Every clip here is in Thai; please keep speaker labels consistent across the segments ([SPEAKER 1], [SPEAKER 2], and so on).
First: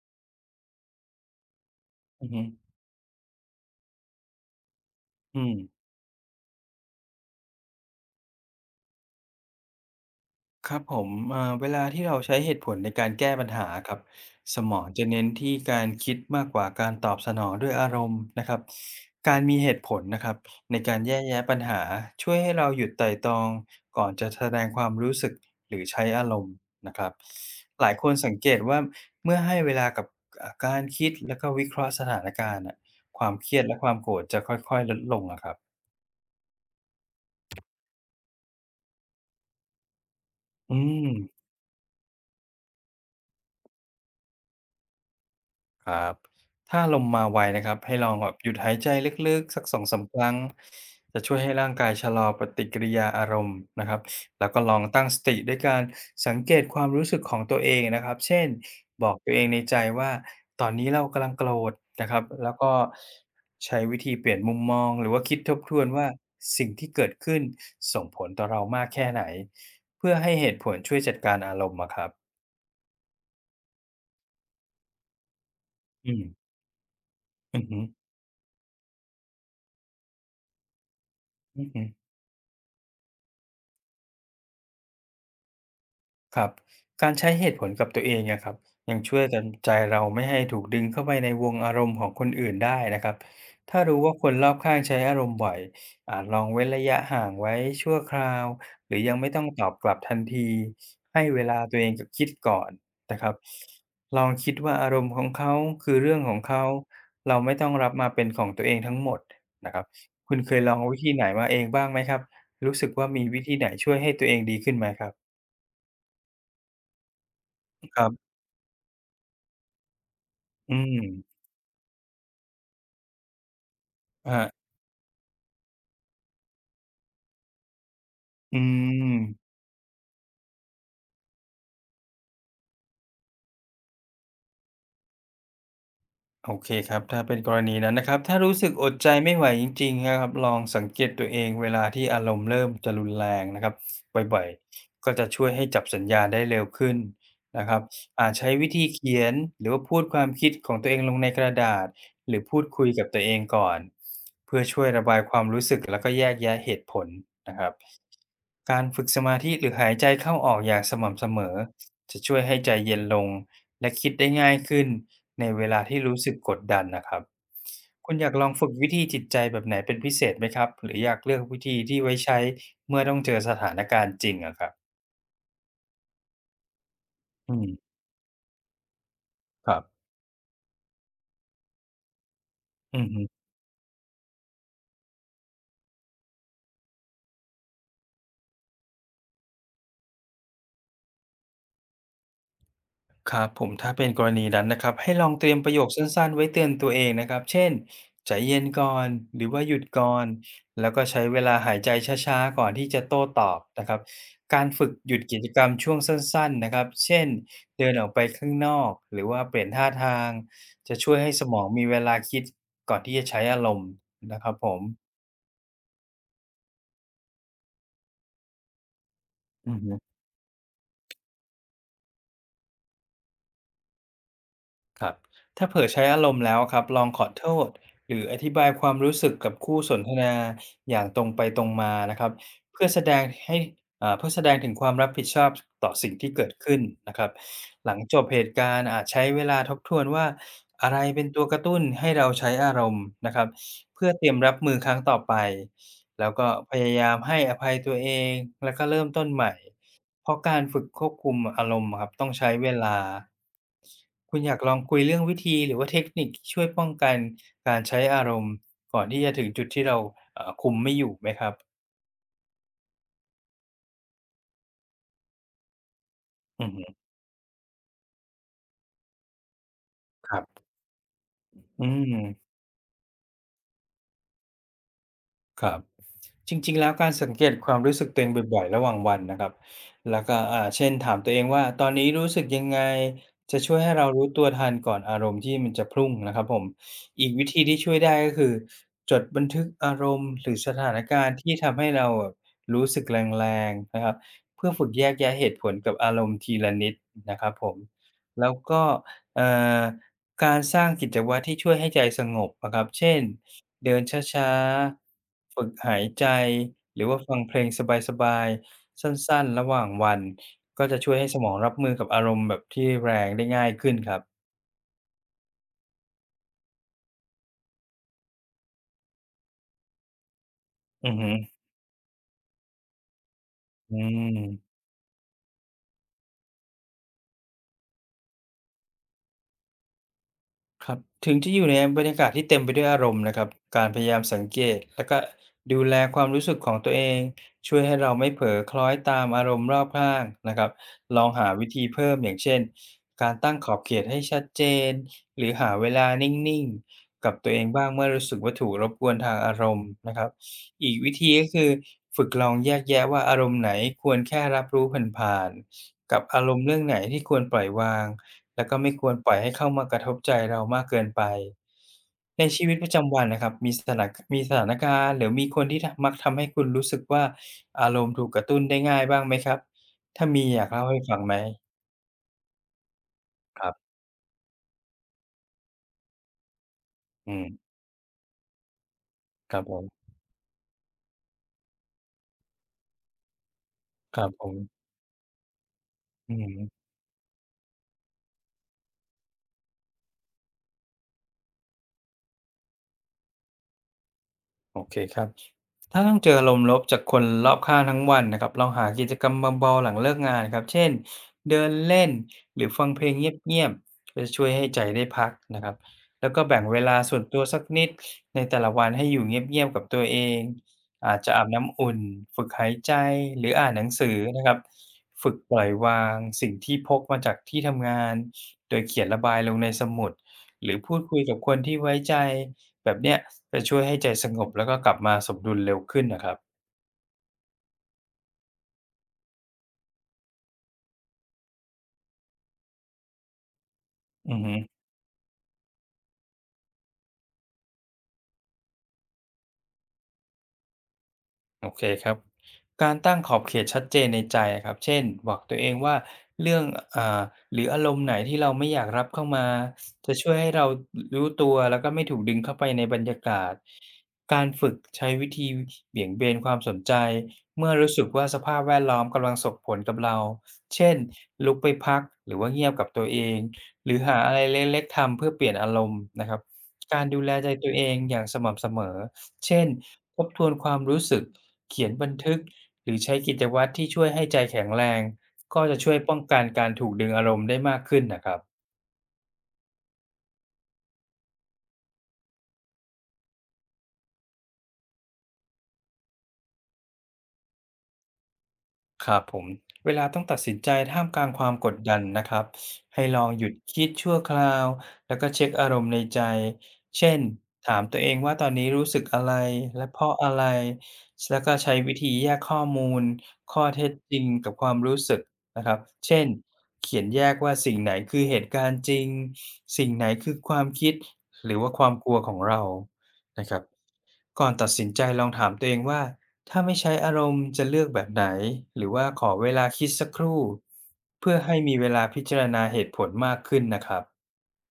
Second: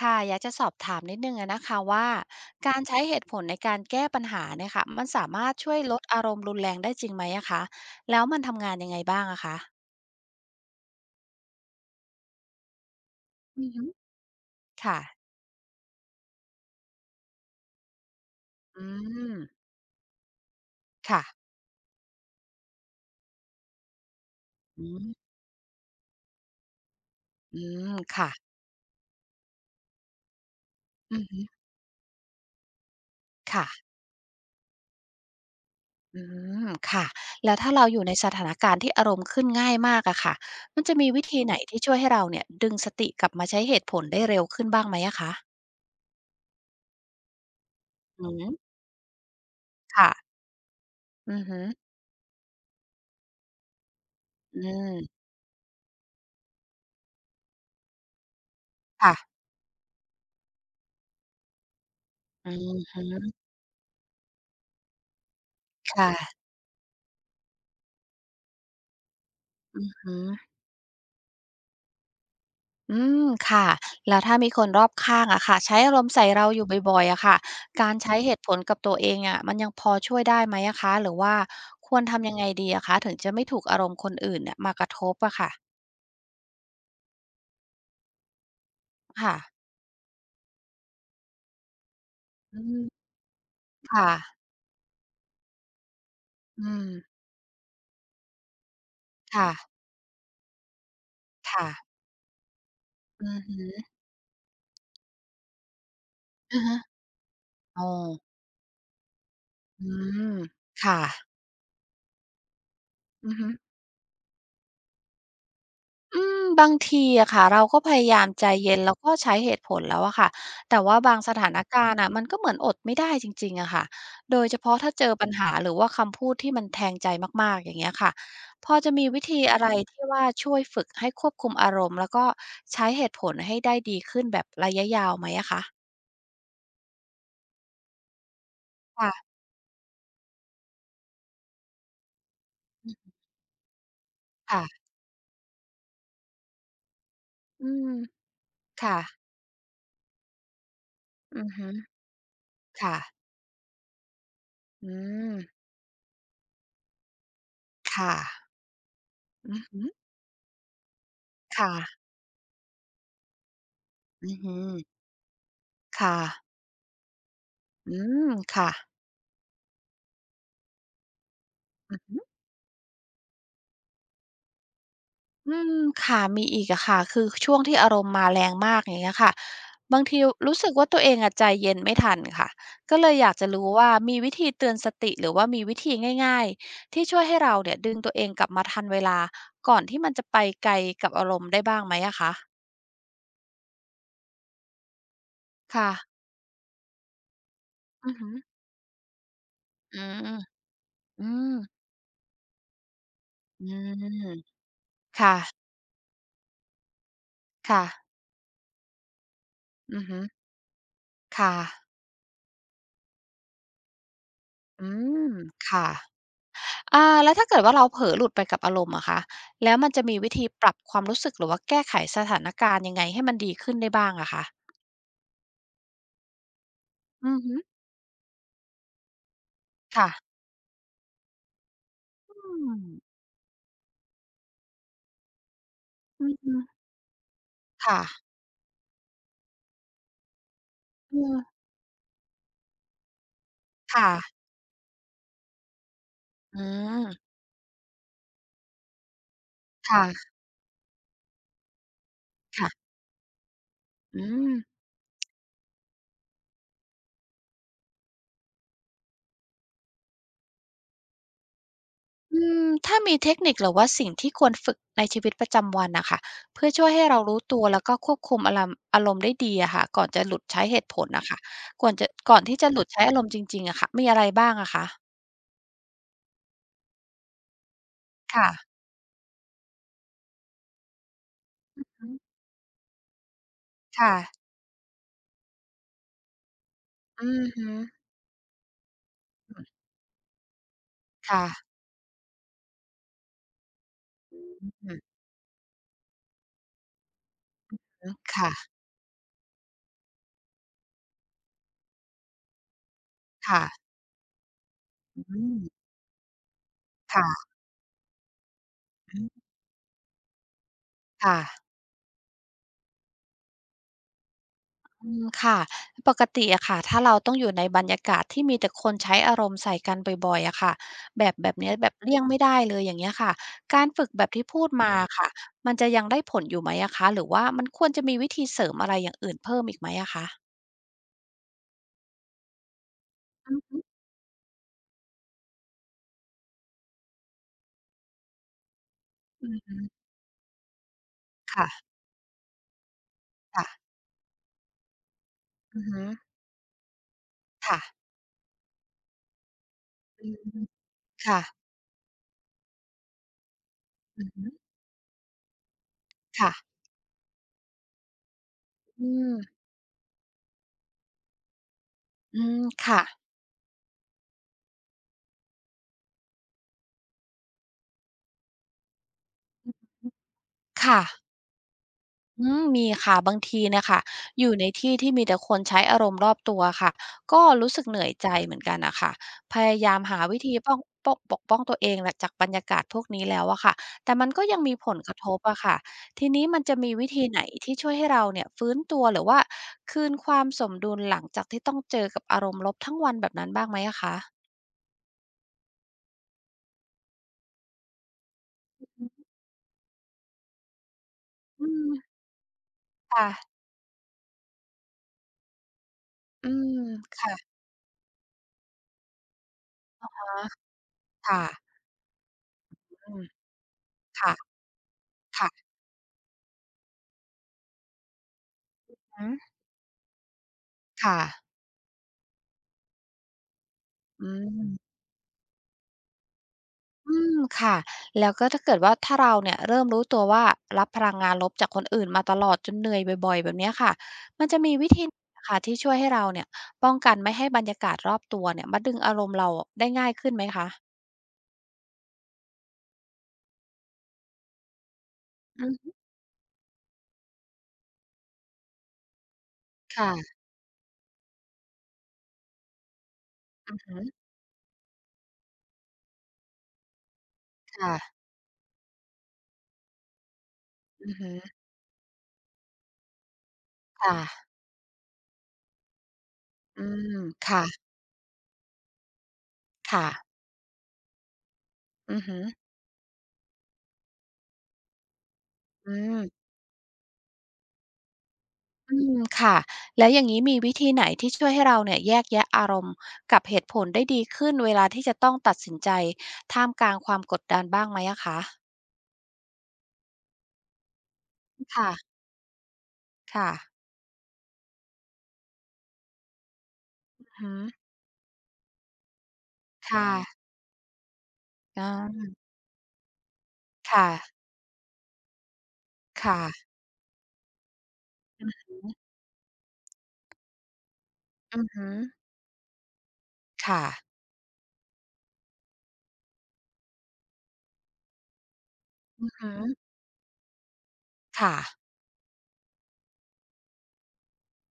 [SPEAKER 1] ค่ะอยากจะสอบถามนิดนึงอะนะคะว่า
[SPEAKER 2] อือฮึ
[SPEAKER 1] การใช้เหตุผลในการแก้ปัญหาเนี่ยค่ะมันสา
[SPEAKER 2] อื
[SPEAKER 1] มาร
[SPEAKER 2] ม
[SPEAKER 1] ถช่วยลดอารมณ์รุนแรงได้จริงไหมอะคะแล้วมันทำงานยังไงบ้างอะคะ
[SPEAKER 2] ครับผมเวลาที่เราใช้เหตุผลในการแก้ปัญ
[SPEAKER 1] อื
[SPEAKER 2] หา
[SPEAKER 1] อฮึ
[SPEAKER 2] อะครับสมอง
[SPEAKER 1] ค่ะ
[SPEAKER 2] จะเน้นที่การคิดมากกว่าการตอบสนองด้วยอารมณ์นะครับ
[SPEAKER 1] อื
[SPEAKER 2] กา
[SPEAKER 1] ม
[SPEAKER 2] รมีเหตุผลนะครับในการแย
[SPEAKER 1] ค่ะ
[SPEAKER 2] กแยะปัญหาช่วยให้เราหยุดไตร่ตรองก่อนจะแสดงค
[SPEAKER 1] อื
[SPEAKER 2] วามรู้สึ
[SPEAKER 1] ม
[SPEAKER 2] กหรือใช้อารมณ์นะครับ
[SPEAKER 1] อื
[SPEAKER 2] หลา
[SPEAKER 1] ม
[SPEAKER 2] ยคน
[SPEAKER 1] ค่ะ
[SPEAKER 2] สังเกตว่าเมื่อให้เวลากับการคิด
[SPEAKER 1] อื
[SPEAKER 2] แล้วก็
[SPEAKER 1] ม
[SPEAKER 2] วิเคราะห์สถานการณ์น่ะความเครียด
[SPEAKER 1] ค่ะ
[SPEAKER 2] และความโกรธจะค่อยๆลดลงอะครับ
[SPEAKER 1] อืมค่ะแล้วถ้าเราอยู่ในสถานการณ์ที่อารมณ์ขึ้นง่ายมากอะค่ะ
[SPEAKER 2] อื
[SPEAKER 1] มันจะ
[SPEAKER 2] ม
[SPEAKER 1] มีวิธีไหนที่ช่วยให้เราเนี่ยดึงสติกลับมาใช้เหตุผลได้เร็วขึ้นบ้างไหมอะคะ
[SPEAKER 2] ครับถ้าลมมาไวนะครับให้ลอง
[SPEAKER 1] อื
[SPEAKER 2] แบบหยุด
[SPEAKER 1] ม
[SPEAKER 2] หายใจลึกๆสัก2-3
[SPEAKER 1] ค่ะ
[SPEAKER 2] ครั้งจะช่ว
[SPEAKER 1] อื
[SPEAKER 2] ย
[SPEAKER 1] อ
[SPEAKER 2] ให้
[SPEAKER 1] ฮึ
[SPEAKER 2] ร่างกายชะลอปฏิกิริยาอารมณ์นะครับแล้วก็
[SPEAKER 1] อื
[SPEAKER 2] ลองตั้งส
[SPEAKER 1] ม
[SPEAKER 2] ติด้วยการสังเกตความรู้สึกของตัวเองนะครับเช่นบอ
[SPEAKER 1] ค่ะ
[SPEAKER 2] กตัวเองในใจว่าตอนนี้เรากำลังโกรธนะครับ
[SPEAKER 1] อื
[SPEAKER 2] แล้วก็
[SPEAKER 1] อ
[SPEAKER 2] ใช้วิธีเปลี่ยนมุมมองหรือว่าคิดทบทวนว่า
[SPEAKER 1] ค่ะ
[SPEAKER 2] สิ่งที่เกิดขึ้นส่งผลต่อเรามากแค่ไหนเพื่อ
[SPEAKER 1] อื
[SPEAKER 2] ให้เห
[SPEAKER 1] ม
[SPEAKER 2] ตุผลช่วยจัดการอารมณ์อะครับ
[SPEAKER 1] อืมค่ะแล้วถ้ามีคนรอบข้างอะค่ะ ใช้อารม
[SPEAKER 2] อื
[SPEAKER 1] ณ์
[SPEAKER 2] ม
[SPEAKER 1] ใส่เราอยู่บ่อยๆอะค่ะ
[SPEAKER 2] อือฮึ
[SPEAKER 1] การใช้เหตุผลกับตัวเองอะมันยังพอช่วยได้ไหมอะคะหรือว่า
[SPEAKER 2] อือฮึ
[SPEAKER 1] ควรทำยังไงดีอะคะถึงจะไม่ถูกอารมณ์คนอื่นเนี่ยมากระทบอะค่ะ
[SPEAKER 2] ครับการใช้เหตุผลกับตัวเองอะครับยังช่วย
[SPEAKER 1] ค่ะ
[SPEAKER 2] กันใจเราไม่ให้ถูกดึงเข้าไปในวงอารมณ์ของคนอื่น
[SPEAKER 1] อื
[SPEAKER 2] ได้นะค
[SPEAKER 1] ม
[SPEAKER 2] รับถ้ารู้ว่าคน
[SPEAKER 1] ค่ะ
[SPEAKER 2] รอบข้างใช้อารมณ์บ่อยอาจลองเว้
[SPEAKER 1] อื
[SPEAKER 2] นระ
[SPEAKER 1] ม
[SPEAKER 2] ยะห่างไว้ชั่วคราวหรือยังไม่ต้อง
[SPEAKER 1] ค่ะ
[SPEAKER 2] ตอบกลับทันทีให้เวลา
[SPEAKER 1] ค่ะ
[SPEAKER 2] ตัวเองกับคิดก่อนนะครั
[SPEAKER 1] อื
[SPEAKER 2] บ
[SPEAKER 1] อหือ
[SPEAKER 2] ลองคิดว่าอารมณ์ของเขาคือเรื่องของ
[SPEAKER 1] อื
[SPEAKER 2] เขา
[SPEAKER 1] อฮ
[SPEAKER 2] เราไม่ต้อง
[SPEAKER 1] อ๋อ
[SPEAKER 2] รับมาเป็นของตัวเองทั้งหมดนะครับ
[SPEAKER 1] อื
[SPEAKER 2] คุ
[SPEAKER 1] ม
[SPEAKER 2] ณเคยลองวิ
[SPEAKER 1] ค่ะ
[SPEAKER 2] ธีไหนมาเองบ้างไหมครับรู้สึกว่ามี
[SPEAKER 1] อือ
[SPEAKER 2] วิ
[SPEAKER 1] ฮึ
[SPEAKER 2] ธีไหนช่วยให้ตัวเองดีขึ้นไหมครับ
[SPEAKER 1] อืมบางทีอะค่ะเราก็พ
[SPEAKER 2] ครั
[SPEAKER 1] ยายาม
[SPEAKER 2] บ
[SPEAKER 1] ใจเย็นแล้วก็ใช้เหตุผลแล้วอะค่ะ
[SPEAKER 2] อื
[SPEAKER 1] แต่
[SPEAKER 2] ม
[SPEAKER 1] ว่าบางสถานการณ์นะมันก็เหมือนอดไม่ได้จริงๆอะค่ะ
[SPEAKER 2] ค
[SPEAKER 1] โด
[SPEAKER 2] รั
[SPEAKER 1] ยเฉ
[SPEAKER 2] บ
[SPEAKER 1] พาะถ้าเจอปัญหาหรือว่าคำพูดที่มันแทงใจมากๆอย่างเงี้ยค่ะ
[SPEAKER 2] อื
[SPEAKER 1] พอจะมีวิธี
[SPEAKER 2] ม
[SPEAKER 1] อะไรที่ว่าช่วยฝึกให้ควบคุมอารมณ์แล้วก็ใช้เหตุผลให้ได้ดีขึ้นแบบระยะยาวไหมอะคะ
[SPEAKER 2] โอเคครับถ้าเป็นกรณีนั้นนะครับถ้ารู้สึกอดใจ
[SPEAKER 1] ค่ะ
[SPEAKER 2] ไม่ไหวจริงๆนะครับลองสังเกตตัวเองเวลาที่อารมณ์เริ่มจะ
[SPEAKER 1] อื
[SPEAKER 2] รุ
[SPEAKER 1] ม
[SPEAKER 2] นแรงนะครับบ่อย
[SPEAKER 1] ค่ะ
[SPEAKER 2] ๆก็จะช่วยให้จับสัญญาณได้เร็วขึ้นนะค
[SPEAKER 1] อื
[SPEAKER 2] รับ
[SPEAKER 1] ม
[SPEAKER 2] อาจใช้วิธี
[SPEAKER 1] ค่ะ
[SPEAKER 2] เขียนหรือว่าพูดความคิดของตัวเองลงในก
[SPEAKER 1] อือ
[SPEAKER 2] ระ
[SPEAKER 1] ฮึ
[SPEAKER 2] ดาษหรือพูดคุย
[SPEAKER 1] ค่ะ
[SPEAKER 2] กับตัวเองก่อนเพื่อช่วย
[SPEAKER 1] อื
[SPEAKER 2] ระบาย
[SPEAKER 1] ม
[SPEAKER 2] ความรู้สึกแล้วก็แยกแยะเหตุผลนะครับ
[SPEAKER 1] ค่ะ
[SPEAKER 2] การฝึกสมาธิ
[SPEAKER 1] อื
[SPEAKER 2] ห
[SPEAKER 1] อ
[SPEAKER 2] รือ
[SPEAKER 1] ฮึ
[SPEAKER 2] หายใจเข้าออกอย่างสม่ำเสมอ
[SPEAKER 1] ค่ะ
[SPEAKER 2] จะช่วยให้ใจเย็นลง และคิดได้
[SPEAKER 1] อือ
[SPEAKER 2] ง่า
[SPEAKER 1] ฮึ
[SPEAKER 2] ยขึ้นในเวลาที่
[SPEAKER 1] ค่ะ
[SPEAKER 2] รู้สึกกดดันนะครับ
[SPEAKER 1] อื
[SPEAKER 2] คุณอ
[SPEAKER 1] ม
[SPEAKER 2] ยากลองฝึ
[SPEAKER 1] ค่ะ
[SPEAKER 2] กวิธีจิตใจแบบไหนเป็นพิเศษไหมครับหรืออยากเลือกวิธีที่ไว้ใช้เมื่อต้องเจอสถานการณ์จริงอะครับ
[SPEAKER 1] อืมค่ะมีอีกอะค่ะคือ
[SPEAKER 2] อื
[SPEAKER 1] ช่วง
[SPEAKER 2] ม
[SPEAKER 1] ที่อารมณ์มาแรงมากอย่างเงี้ยค่ะ
[SPEAKER 2] ครั
[SPEAKER 1] บา
[SPEAKER 2] บ
[SPEAKER 1] งทีรู้สึกว่าตัวเองอะใจเย็นไม่ทันค่ะก็
[SPEAKER 2] อื
[SPEAKER 1] เลยอ
[SPEAKER 2] ม
[SPEAKER 1] ยากจะรู้ว่ามีวิธีเตือนสติหรือว่ามีวิธีง่ายๆที่ช่วยให้เราเนี่ยดึงตัวเองกลับมาทันเวลาก่อนที่มันจะไปไกลกับอารมณ์ได้บ้างไหมอะคะ
[SPEAKER 2] ครับผมถ้าเป็นกรณีนั้นนะครับให้ลองเตรียมประโยค
[SPEAKER 1] ค่ะ
[SPEAKER 2] สั้นๆไว้เตือนตัวเองนะครับเช่น
[SPEAKER 1] อือฮึ
[SPEAKER 2] ใจเย็นก่อนหรือว่าหยุด
[SPEAKER 1] อื
[SPEAKER 2] ก่อน
[SPEAKER 1] ม
[SPEAKER 2] แล้วก็ใช้
[SPEAKER 1] อื
[SPEAKER 2] เว
[SPEAKER 1] ม
[SPEAKER 2] ลาหายใจช้าๆก่อนที่จะโต้ตอบ
[SPEAKER 1] อื
[SPEAKER 2] นะครับ
[SPEAKER 1] ม
[SPEAKER 2] การฝึกหยุดกิจกรร
[SPEAKER 1] ค่ะ
[SPEAKER 2] มช่วงสั้นๆนะครับเช่น
[SPEAKER 1] ค่ะ
[SPEAKER 2] เดินออกไปข้างนอกหรือว่าเปลี่ยนท่า
[SPEAKER 1] อือฮึ
[SPEAKER 2] ทางจะช่วยให้ส
[SPEAKER 1] ค่ะ
[SPEAKER 2] มองมีเวลาคิดก่อนที่จะใช้อารมณ์นะครับผ
[SPEAKER 1] อื
[SPEAKER 2] ม
[SPEAKER 1] มค่ะ อ่าแล้วถ้าเกิดว่าเราเผลอหลุดไปกับอารมณ์อะคะแล้
[SPEAKER 2] อื
[SPEAKER 1] ว
[SPEAKER 2] อ
[SPEAKER 1] มั
[SPEAKER 2] ฮึ
[SPEAKER 1] นจะมีวิธีปรับความรู้สึกหรือว่าแก้ไขสถานการณ์ยังไงให้มันดีขึ้นได้บ้างอะคะ
[SPEAKER 2] ครับถ้าเผลอใช้อารมณ์แล้วครับลองขอ
[SPEAKER 1] อือ
[SPEAKER 2] โท
[SPEAKER 1] ฮึ
[SPEAKER 2] ษหรืออธิบายความรู้สึกกับคู่สนท
[SPEAKER 1] ค่ะ
[SPEAKER 2] นาอย่างตรงไปตรงมานะครับ
[SPEAKER 1] อืม
[SPEAKER 2] เพื่อแสดงให้เพื่อแสดงถึงความรับผิดชอบต่อสิ่ง
[SPEAKER 1] อื
[SPEAKER 2] ที่เกิด
[SPEAKER 1] ม
[SPEAKER 2] ขึ้นนะครับหลัง
[SPEAKER 1] ค่ะ
[SPEAKER 2] จบเหตุการณ์อาจใช้เวลาทบทวนว่าอะไร
[SPEAKER 1] เอ
[SPEAKER 2] เป็น
[SPEAKER 1] อ
[SPEAKER 2] ตัวกระตุ้นให้เราใช้อารมณ์นะครับเพื่
[SPEAKER 1] ค่ะ
[SPEAKER 2] อเตรียมรับมือครั้งต่อไปแล้วก็
[SPEAKER 1] อื
[SPEAKER 2] พยายาม
[SPEAKER 1] ม
[SPEAKER 2] ให้อภัยตัวเองแล้วก็เริ่มต้นใหม่ เพ
[SPEAKER 1] ค่ะ
[SPEAKER 2] ราะการฝึกควบคุมอารมณ์อะครับต้องใช้เว
[SPEAKER 1] ค่ะ
[SPEAKER 2] ลา
[SPEAKER 1] อื
[SPEAKER 2] คุณอ
[SPEAKER 1] ม
[SPEAKER 2] ยากลองคุยเรื่องวิธีหรือว่าเทคนิคช่วยป้องกันการใช้อารมณ์ก่อนที่จะถึงจุดที่เราคุมไม่อยู่ไหมครับ
[SPEAKER 1] อืมถ้ามีเทคนิคหรือว่าสิ่งที่ควรฝึกในชีวิตประจำวันน่ะค่ะ
[SPEAKER 2] อื
[SPEAKER 1] เพื่อ
[SPEAKER 2] อฮึ
[SPEAKER 1] ช่วยให้เรารู้ตัวแล้วก็ควบคุมอารมณ์ได้ดีอะค่ะก่อนจะ
[SPEAKER 2] ค
[SPEAKER 1] ห
[SPEAKER 2] รั
[SPEAKER 1] ลุด
[SPEAKER 2] บ
[SPEAKER 1] ใช้เหตุผลน่ะค่ะ
[SPEAKER 2] อืม
[SPEAKER 1] ก่อนที่จะหลุดใช้อารมณ์จริงๆอะค่ะมีอะไรบ้างอะคะ
[SPEAKER 2] ครับ จริงๆแล้วการสังเกตความรู้สึกตัวเอง
[SPEAKER 1] ค่ะ
[SPEAKER 2] บ่อยๆระหว่างวันนะครับแล้วก็เช่นถามตัวเองว่าต
[SPEAKER 1] อื
[SPEAKER 2] อ
[SPEAKER 1] อ
[SPEAKER 2] นนี้รู้
[SPEAKER 1] ฮึ
[SPEAKER 2] สึกยังไง จะช่วยให้เรา
[SPEAKER 1] ค่ะ
[SPEAKER 2] รู้ตัวทันก่อนอารมณ์ที่มันจะพุ่งนะครับผม
[SPEAKER 1] อื
[SPEAKER 2] อีกวิ
[SPEAKER 1] อ
[SPEAKER 2] ธี
[SPEAKER 1] ฮึ
[SPEAKER 2] ที่ช่วยได้ก็คือจดบัน
[SPEAKER 1] อื
[SPEAKER 2] ทึก
[SPEAKER 1] ม
[SPEAKER 2] อารมณ์หรือสถานการณ์
[SPEAKER 1] ค่ะ
[SPEAKER 2] ที่ทำให้เราแบบรู้สึกแรงๆนะครับเพื่
[SPEAKER 1] อื
[SPEAKER 2] อ
[SPEAKER 1] อ
[SPEAKER 2] ฝึก
[SPEAKER 1] ฮึ
[SPEAKER 2] แยกแยะเหตุผลกับอารมณ์ทีละนิดนะครับผมแล้ว
[SPEAKER 1] ค่ะ
[SPEAKER 2] ก็เอ่อการสร้างกิจวัตรที่ช่วยให้ใจสงบอะครับเช่น
[SPEAKER 1] ค่ะ
[SPEAKER 2] เดินช้า
[SPEAKER 1] อื
[SPEAKER 2] ๆ
[SPEAKER 1] ม
[SPEAKER 2] ฝึกหายใจ หรือว่าฟัง
[SPEAKER 1] ค่ะ
[SPEAKER 2] เพลงสบายๆ สั
[SPEAKER 1] อืม
[SPEAKER 2] ้นๆ ระหว่างวัน ก็จะช่วยให้ส
[SPEAKER 1] ค่ะ
[SPEAKER 2] มองรับมือกับอารมณ์แบบที่แรงได้ง่ายขึ้นครับ
[SPEAKER 1] อืมค่ะ ปกติอะค่ะถ้าเราต้องอยู่ในบรรยากาศที่มีแต่คนใช้อารมณ์ใส่กันบ่อยๆอะค่ะ
[SPEAKER 2] อือฮึ
[SPEAKER 1] แบบเนี้ยแบบเลี่ยงไม่ได้เลยอย่างเงี้ยค่ะการ
[SPEAKER 2] อื
[SPEAKER 1] ฝึกแบบที่พูด
[SPEAKER 2] ม
[SPEAKER 1] มาอะค่ะมันจะยังได้ผลอยู่ไหมอะคะหรือว่ามันควรจะมีวิธีเสริมอะไรอย่างอื่นเพิ่มอีกไหมอะคะ
[SPEAKER 2] ครับถึงจะอยู่ในบรรยากาศที่เต็มไปด้วยอารมณ์นะครับ
[SPEAKER 1] อือฮึ
[SPEAKER 2] การพยายามสังเกตแล้วก็ดูแลความรู้สึกของตัวเองช่วยให้เราไม่เผลอคล้อยตามอา
[SPEAKER 1] อื
[SPEAKER 2] ร
[SPEAKER 1] อ
[SPEAKER 2] มณ์ร
[SPEAKER 1] ฮึ
[SPEAKER 2] อบข้างนะครับลองหาวิ
[SPEAKER 1] ค่ะ
[SPEAKER 2] ธีเพิ่มอย่างเช่นการตั้งขอบเข
[SPEAKER 1] ค่ะ
[SPEAKER 2] ตให้ชัดเจนหรือหา
[SPEAKER 1] อือ
[SPEAKER 2] เว
[SPEAKER 1] ฮึ
[SPEAKER 2] ลานิ่งๆกับตัวเอง
[SPEAKER 1] ค่ะ
[SPEAKER 2] บ้างเมื่อรู้สึกว่าถูกรบกวนทางอารมณ์นะครั
[SPEAKER 1] อื
[SPEAKER 2] บ
[SPEAKER 1] ม
[SPEAKER 2] อีกวิธี
[SPEAKER 1] ค่ะ
[SPEAKER 2] ก็คือฝึกลองแยกแยะว่าอารมณ์ไหนควร
[SPEAKER 1] อือ
[SPEAKER 2] แค่
[SPEAKER 1] ฮึ
[SPEAKER 2] รับรู้ผ่านๆกับอาร
[SPEAKER 1] ค่ะ
[SPEAKER 2] มณ์เรื่องไหนที่ควรปล่อยวาง แล้วก็ไม่ค
[SPEAKER 1] อื
[SPEAKER 2] วรป
[SPEAKER 1] ม
[SPEAKER 2] ล่อยให้เข้ามากระทบใจเรามากเกินไป
[SPEAKER 1] อื
[SPEAKER 2] ใน
[SPEAKER 1] ม
[SPEAKER 2] ชีวิตประ
[SPEAKER 1] ค่ะ
[SPEAKER 2] จำวันนะครับมีสถานการณ์หรือมีคนที่มักทำให้คุณรู้สึกว่าอารมณ์ถูกกระตุ้นได้ง่ายบ้างไหมครับถ้ามีอยากเล่าให้
[SPEAKER 1] ค่ะ
[SPEAKER 2] ฟังไหม
[SPEAKER 1] อืมมีค่ะบาง
[SPEAKER 2] ค
[SPEAKER 1] ที
[SPEAKER 2] รั
[SPEAKER 1] เนี่ย
[SPEAKER 2] บ
[SPEAKER 1] ค่ะอยู่ในที่ที่มีแต่คนใช้อารมณ์รอบตัวค่ะ
[SPEAKER 2] อื
[SPEAKER 1] ก็
[SPEAKER 2] ม
[SPEAKER 1] รู้สึกเหนื่อยใจเหมือนกันน่ะค่ะ
[SPEAKER 2] ค
[SPEAKER 1] พ
[SPEAKER 2] รับผ
[SPEAKER 1] ยา
[SPEAKER 2] ม
[SPEAKER 1] ยามหาวิธีป้องปกป้องตัวเองแหละจากบรรยากาศพวกนี้แล้วอะค่ะแต่
[SPEAKER 2] ครั
[SPEAKER 1] มัน
[SPEAKER 2] บผ
[SPEAKER 1] ก็
[SPEAKER 2] ม
[SPEAKER 1] ยังมีผลกระทบอะค่ะที
[SPEAKER 2] อื
[SPEAKER 1] นี้มัน
[SPEAKER 2] ม
[SPEAKER 1] จะมีวิธีไหนที่ช่วยให้เราเนี่ยฟื้นตัวหรือว่าคืนความสมดุลหลังจากที่ต้องเจอกับอารมณ์ลบทั้งวันแบบนั้นบ้างไหมอะคะ
[SPEAKER 2] โอเคครับถ้าต้องเจออารมณ์ลบจากคนรอบข้างทั้งวันนะครับลองหากิจกรรมเบาๆหลังเลิกงานครับเช่นเดิ
[SPEAKER 1] อื
[SPEAKER 2] น
[SPEAKER 1] ม
[SPEAKER 2] เล่นหรือฟังเพลงเ
[SPEAKER 1] ค่ะ
[SPEAKER 2] งียบๆจะช่วยให้ใจได้พักนะครับแล้วก็
[SPEAKER 1] อื
[SPEAKER 2] แบ่ง
[SPEAKER 1] ม
[SPEAKER 2] เวลาส่วนตัว
[SPEAKER 1] ค่ะ
[SPEAKER 2] สักนิดในแต่ละวันให้อยู่เงียบๆกับตัว
[SPEAKER 1] อะ
[SPEAKER 2] เอ
[SPEAKER 1] ฮะ
[SPEAKER 2] งอาจจะ
[SPEAKER 1] ค่ะ
[SPEAKER 2] อาบน้ำอุ่นฝึกหายใจ
[SPEAKER 1] อืม
[SPEAKER 2] หรืออ่านหนังสือ
[SPEAKER 1] ค่ะ
[SPEAKER 2] นะครับฝึกปล่อย
[SPEAKER 1] ค่ะ
[SPEAKER 2] วางสิ่งที่พกมาจากที่ทำงานโดยเขียน
[SPEAKER 1] อือ
[SPEAKER 2] ระ
[SPEAKER 1] ฮึ
[SPEAKER 2] บายลงในสมุดหรือพูดคุ
[SPEAKER 1] ค่ะ
[SPEAKER 2] ยกับคนที่ไว้ใจ แบบเนี้ยจะช่วยให้ใจส
[SPEAKER 1] อื
[SPEAKER 2] งบแล้วก็ก
[SPEAKER 1] ม
[SPEAKER 2] ลับมาสมดุลเร็วขึ้นนะครับ
[SPEAKER 1] อืมค่ะแล้วก็ถ้าเราเนี่ยเริ่มรู้ตัวว่ารับพลังงานลบจากคนอื่นมาตลอดจนเหนื่อยบ่อยๆแบบเนี้ยค่ะ
[SPEAKER 2] อือ
[SPEAKER 1] มัน
[SPEAKER 2] ฮึ
[SPEAKER 1] จะมีวิธีค่ะที่ช่วยให้เราเนี่ยป้องกันไม่ให้บรรยากาศรอบตัวเนี่ยมาดึงอารมณ์เราอะได้ง่ายขึ้นไหมคะ
[SPEAKER 2] โอเคครับการตั้งขอบเขตชัดเจนในใจอะครับเช่นบอกตัว
[SPEAKER 1] อื
[SPEAKER 2] เอง
[SPEAKER 1] ม
[SPEAKER 2] ว่าเรื่องอ่าหรืออารมณ์ไหนที่เราไม่อยากรับเข้ามา
[SPEAKER 1] ค่ะ
[SPEAKER 2] จะช่วยให้เรารู้ตัวแล้วก็ไม่ถูกดึงเข้าไปในบรรยากาศ
[SPEAKER 1] อือฮึ
[SPEAKER 2] การฝึกใช้วิธีเบี่ยงเบนความสนใจเมื่อรู้สึก
[SPEAKER 1] ค่ะ
[SPEAKER 2] ว่าสภาพแวดล้อมกำลังส่งผลกับเราเช่น
[SPEAKER 1] อือฮึ
[SPEAKER 2] ลุกไปพักหรือว่าเงียบกับตัวเองหรือ
[SPEAKER 1] ค่ะ
[SPEAKER 2] หาอะไรเล็กๆทำเพื่อเปลี่ยนอารมณ์นะครับ
[SPEAKER 1] อื
[SPEAKER 2] การ
[SPEAKER 1] ม
[SPEAKER 2] ดูแลใจ
[SPEAKER 1] ค่ะ
[SPEAKER 2] ตัวเองอย่างสม่ำเสมอเช่น
[SPEAKER 1] ค่ะ
[SPEAKER 2] ทบทวนความรู้สึก เขียนบัน
[SPEAKER 1] อือ
[SPEAKER 2] ทึ
[SPEAKER 1] ฮึ
[SPEAKER 2] กหรือใช้กิจวัตรที่ช่วยให้ใจแข็งแรงก็จะ
[SPEAKER 1] อื
[SPEAKER 2] ช่วยป้อง
[SPEAKER 1] ม
[SPEAKER 2] กันการถูกดึงอารมณ์ได้มากขึ้นนะครับ
[SPEAKER 1] อืมค่ะแล้วอย่างงี้มีวิธีไหนที่ช่วยให้เราเนี่ยแยกแยะอารมณ์กับเหตุผลได้ดีขึ้นเวลาที่จะต้องตัดสินใจท่ามกลางความกดดันบ้างไหมอะคะ
[SPEAKER 2] ครับผมเวลาต้องตัดสินใจท่ามกลางความกดดัน
[SPEAKER 1] ค่ะ
[SPEAKER 2] นะครับให้ลองหยุ
[SPEAKER 1] ค่ะ
[SPEAKER 2] ดคิดชั่วคราวแล้วก็เช็คอารมณ์ในใจเช่น
[SPEAKER 1] อือฮึ
[SPEAKER 2] ถามตัวเองว่าตอนนี้รู้สึกอะไรและ
[SPEAKER 1] ค
[SPEAKER 2] เพราะอะ
[SPEAKER 1] ่ะ
[SPEAKER 2] ไรแล้วก็ใช้วิธี
[SPEAKER 1] อา
[SPEAKER 2] แยกข้อมูลข้อเท็จ
[SPEAKER 1] ค่ะ
[SPEAKER 2] จริงกับความรู้สึกนะครับเช่น
[SPEAKER 1] ค่ะ
[SPEAKER 2] เขียนแยกว่าสิ่งไหนคือเห
[SPEAKER 1] อื
[SPEAKER 2] ตุ
[SPEAKER 1] อฮ
[SPEAKER 2] การณ์จ
[SPEAKER 1] ึ
[SPEAKER 2] ริงสิ่งไหนคือความคิดหรือ
[SPEAKER 1] อือ
[SPEAKER 2] ว่าค
[SPEAKER 1] ฮึ
[SPEAKER 2] วามกลัวของเรานะครับ
[SPEAKER 1] ค่ะ
[SPEAKER 2] ก่อนตัดสินใจลองถามตัวเองว่า ถ้าไม่ใช้อารมณ์จะเลือกแบบไหนหรือว่าข
[SPEAKER 1] อื
[SPEAKER 2] อ
[SPEAKER 1] อ
[SPEAKER 2] เว
[SPEAKER 1] ฮึ
[SPEAKER 2] ลาคิดสักครู่เพื่อ
[SPEAKER 1] ค่ะ
[SPEAKER 2] ให้มีเวลาพิจารณาเหตุผลมากขึ้นนะครับ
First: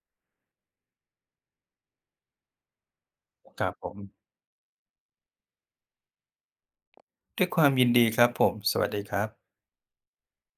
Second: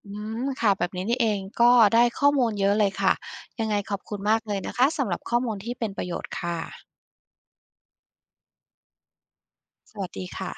[SPEAKER 1] อืมค่ะแบบนี้นี่เองก็ได้ข้อมูลเยอะเลยค่ะ
[SPEAKER 2] ค
[SPEAKER 1] ยั
[SPEAKER 2] รั
[SPEAKER 1] ง
[SPEAKER 2] บ
[SPEAKER 1] ไง
[SPEAKER 2] ผ
[SPEAKER 1] ข
[SPEAKER 2] ม
[SPEAKER 1] อบคุณมากเลยนะคะสำหรับข้อมูลที่เป็นประโยชน์ค่ะ
[SPEAKER 2] ด้วยความยินดีครับผมสวัสดีครับ
[SPEAKER 1] สวัสดีค่ะ